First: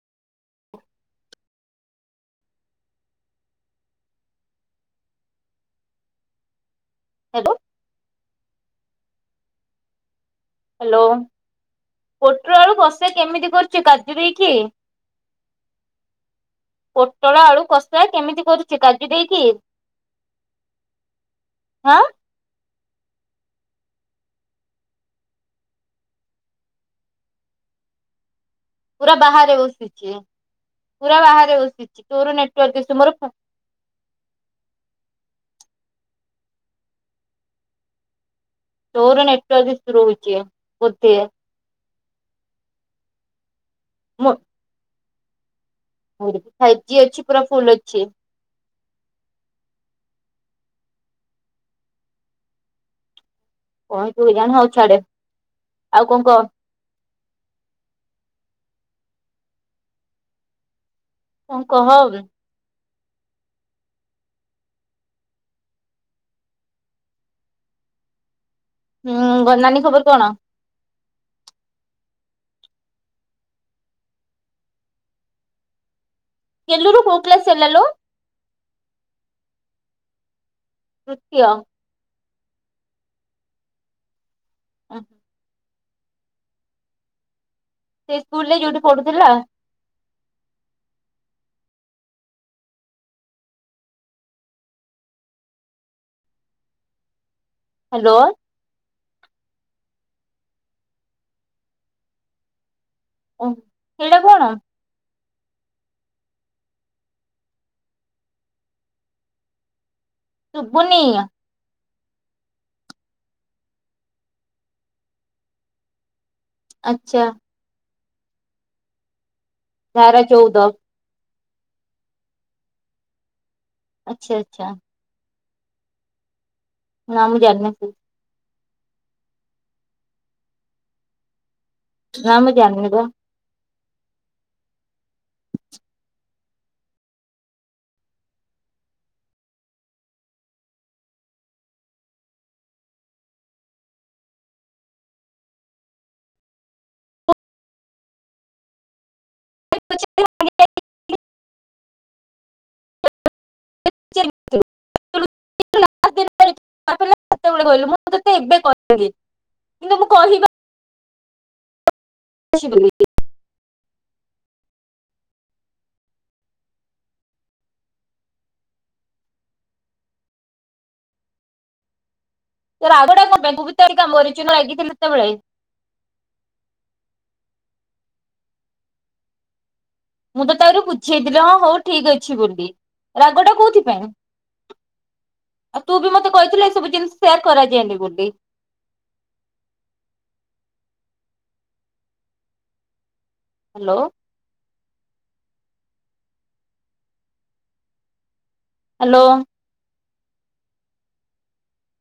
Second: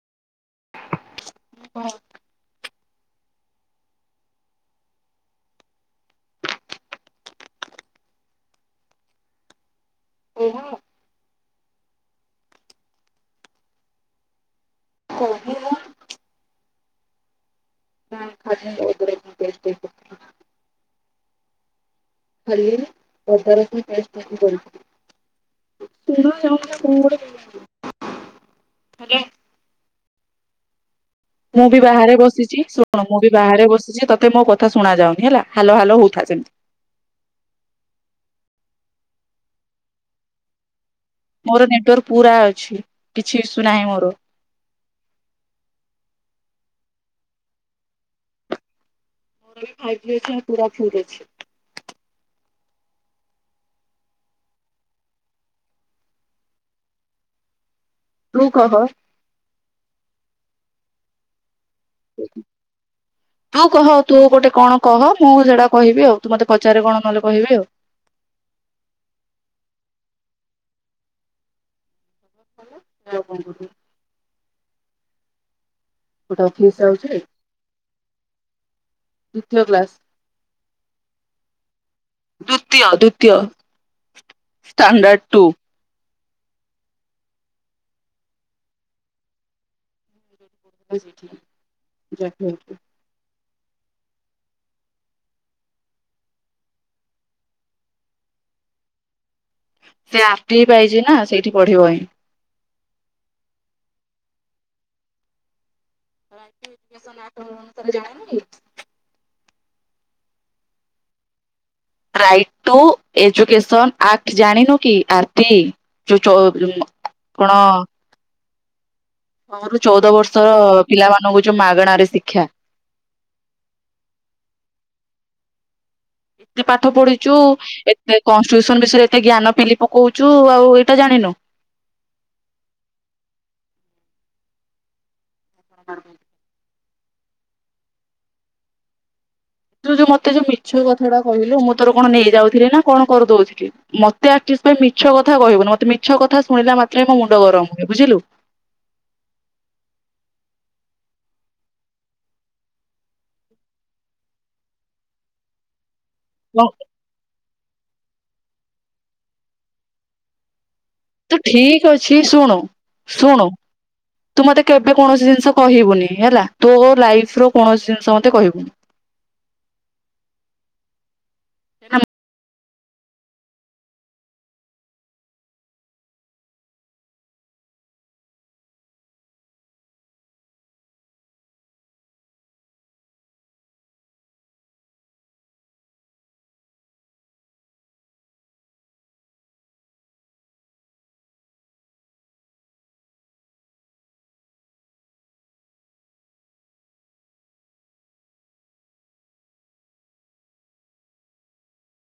[unintelligible] ହେବ। ହ୍ୟାଲୋ ପୋଟର ଆଳୁ ବସା କେମିତି କରୁଛି କାଜୁ ଦେଇକି? [unintelligible] ପୋଟଳ ଆଳୁ କଷା କେମିତି କରୁଛି କାଜୁ ଦେଇକି ହାଁ [unintelligible] [unintelligible] ପୁରା ବାହାରେ ବସିଛି। ପୁରା ବାହାରେ ମୁଁ ବି ବସିଛି ବାହାରେ ତୋର ବସିଛି ନେଟୱାର୍କ ଇସୁ ଶୁଣ ମୋର ମୁଁ ବି ବାହାରେ ବସିଛି ତତେ ମୋ କଥା ଶୁଣା ଯାଉନି ହେଲା। ହାଲୋ ହାଲ ହଉଥା ଯେମତି। ତୋର ନେଟୱର୍କ ଇଶୁ ରହୁଛି। ବୋଧେ ମୋର ନେଟୱାର୍କ ପୁରା ଅଛି କିଛି ଇସ୍ୟୁ ନାହିଁ ମୋର। ମୋ ଫାଇଭ୍ ଜି ଅଛି ପୁରା ଫୁଲ ଅଛି ଫାଇଭଜି ଅଛି ଆଉ ପୁରା ଫୁଲ ଫୁଛି। କଣ ତୁ ଜାଣ ହଉ ଛାଡେ ଆଉ କଣ କହ। ତୁ କହ। କଣ କହ ଏବେ। ତୁ କହ ତୁ ଗୋଟେ କଣ କହ ମୁଁ ସେଇଟା କହିବି ଆଉ ତୁ ମତେ ପଚାରେ କଣ ନହେଲେ କହିବି ଆଉ। ହୁଁ ବଡନାନି ଖବର କଣ? ଆଉ କଣ କହୁଛୁ? ଗୋଟେ ଫିସ୍ କେଲୁରୁ କୋଉ ଯାଉଛି। କ୍ଲାସ ହେଲା ଲୋ ଦିତୀୟ କ୍ଲାସ। ତୃତୀୟ। ଦ୍ଵିତୀୟ ଦ୍ଵିତୀୟ ଷ୍ଟାଣ୍ଡାର୍ଡ ଟୁ। ସେ ସ୍କୁଲ ରେ ଯୋଉଠି ପଢୁଥିଲା। [unintelligible] ଜାଭିୟର। ହ୍ୟାଲୋ। ସେ ଆରଟି ପାଇଛି ନା ସେଇଠି ପଢିବ ହିଁ। ଓହୋ ସେଇଟା କଣ? [unintelligible] ଶୁଭୁନି। ରାଇଟ ଟୁ ଏଜୁକସନ ଆକ୍ଟ ଜାଣିନୁ କି ଆ- ଆଚ୍ଛା। [unintelligible] କଣ? ଛଅରୁ ଚଉଦ ବର୍ଷର ପିଲାମାନଙ୍କୁ ଯୋଉ ମାଗଣାରେ ଶିକ୍ଷା। ଆଛା ଆଛା। ଏତେ ପାଠ ନା ପଢିଛୁ ମୁଁ ଜାଣିନଥିଲି ଏତେ କ ଟ୍ୟୁସନ ବିଷୟରେ ଏତେ ଜ୍ଞାନ ପିଲି ପକଉଛୁ ଆଉ ଏଇଟା ଜାଣିନୁ? ନାମ ମୁ ଜାଣିନିବା। ହଁ। ତୁ ଯୋଉ ମତେ ଯୋଉ ମିଛ କଥାଟା କହିଲୁ ମୁଁ ତୋର କଣ ନେଇଯାଉଥିଲି ନା କଣ କରିଦଉଥିଲି ମତେ ଆ ମିଛକଥା କହିବୁନି ମତେ ମିଛକଥା ଶୁଣିଲା ମାତ୍ର ମୋ ମୁଣ୍ଡ ଗରମ ହୁଏ ବୁଝିଲୁ। [unintelligible] [unintelligible] [unintelligible] କଣ ତେବେଳେ କହିଲୁ ମୁଁ ତତେ ଏବେ କହିବି କିନ୍ତୁ ମୁଁ କହିବା ତୁ ଠିକ ଅଛି ଶୁଣୁ ଅଛି ବୋଲି। ଶୁଣୁ ତୁ ମତେ କେବେ କୌଣସି ଜିନିଷ କହିବୁନି ହେଲା ତୋ ଲାଇଫ ର କୌଣସି ଜିନିଷ ମତେ କହିବୁନି। [inaudible] ଆମ [unintelligible] ମୁଁ ତ ତାହରୁ ବୁଝେଇଥିଲି ହଁ ହଉ ଠିକ ଅଛି ବୋଲି ରାଗଟା କୋଉଥିପାଇଁ? ଆଉ ତୁ ବି ମତେ କହିଥିଲ ଏ ସବୁ ଜିନିଷ ସେୟାର କରାଯାଏନି ବୋଲି। [inaudible] ହ୍ୟାଲୋ। ହ୍ୟାଲୋ।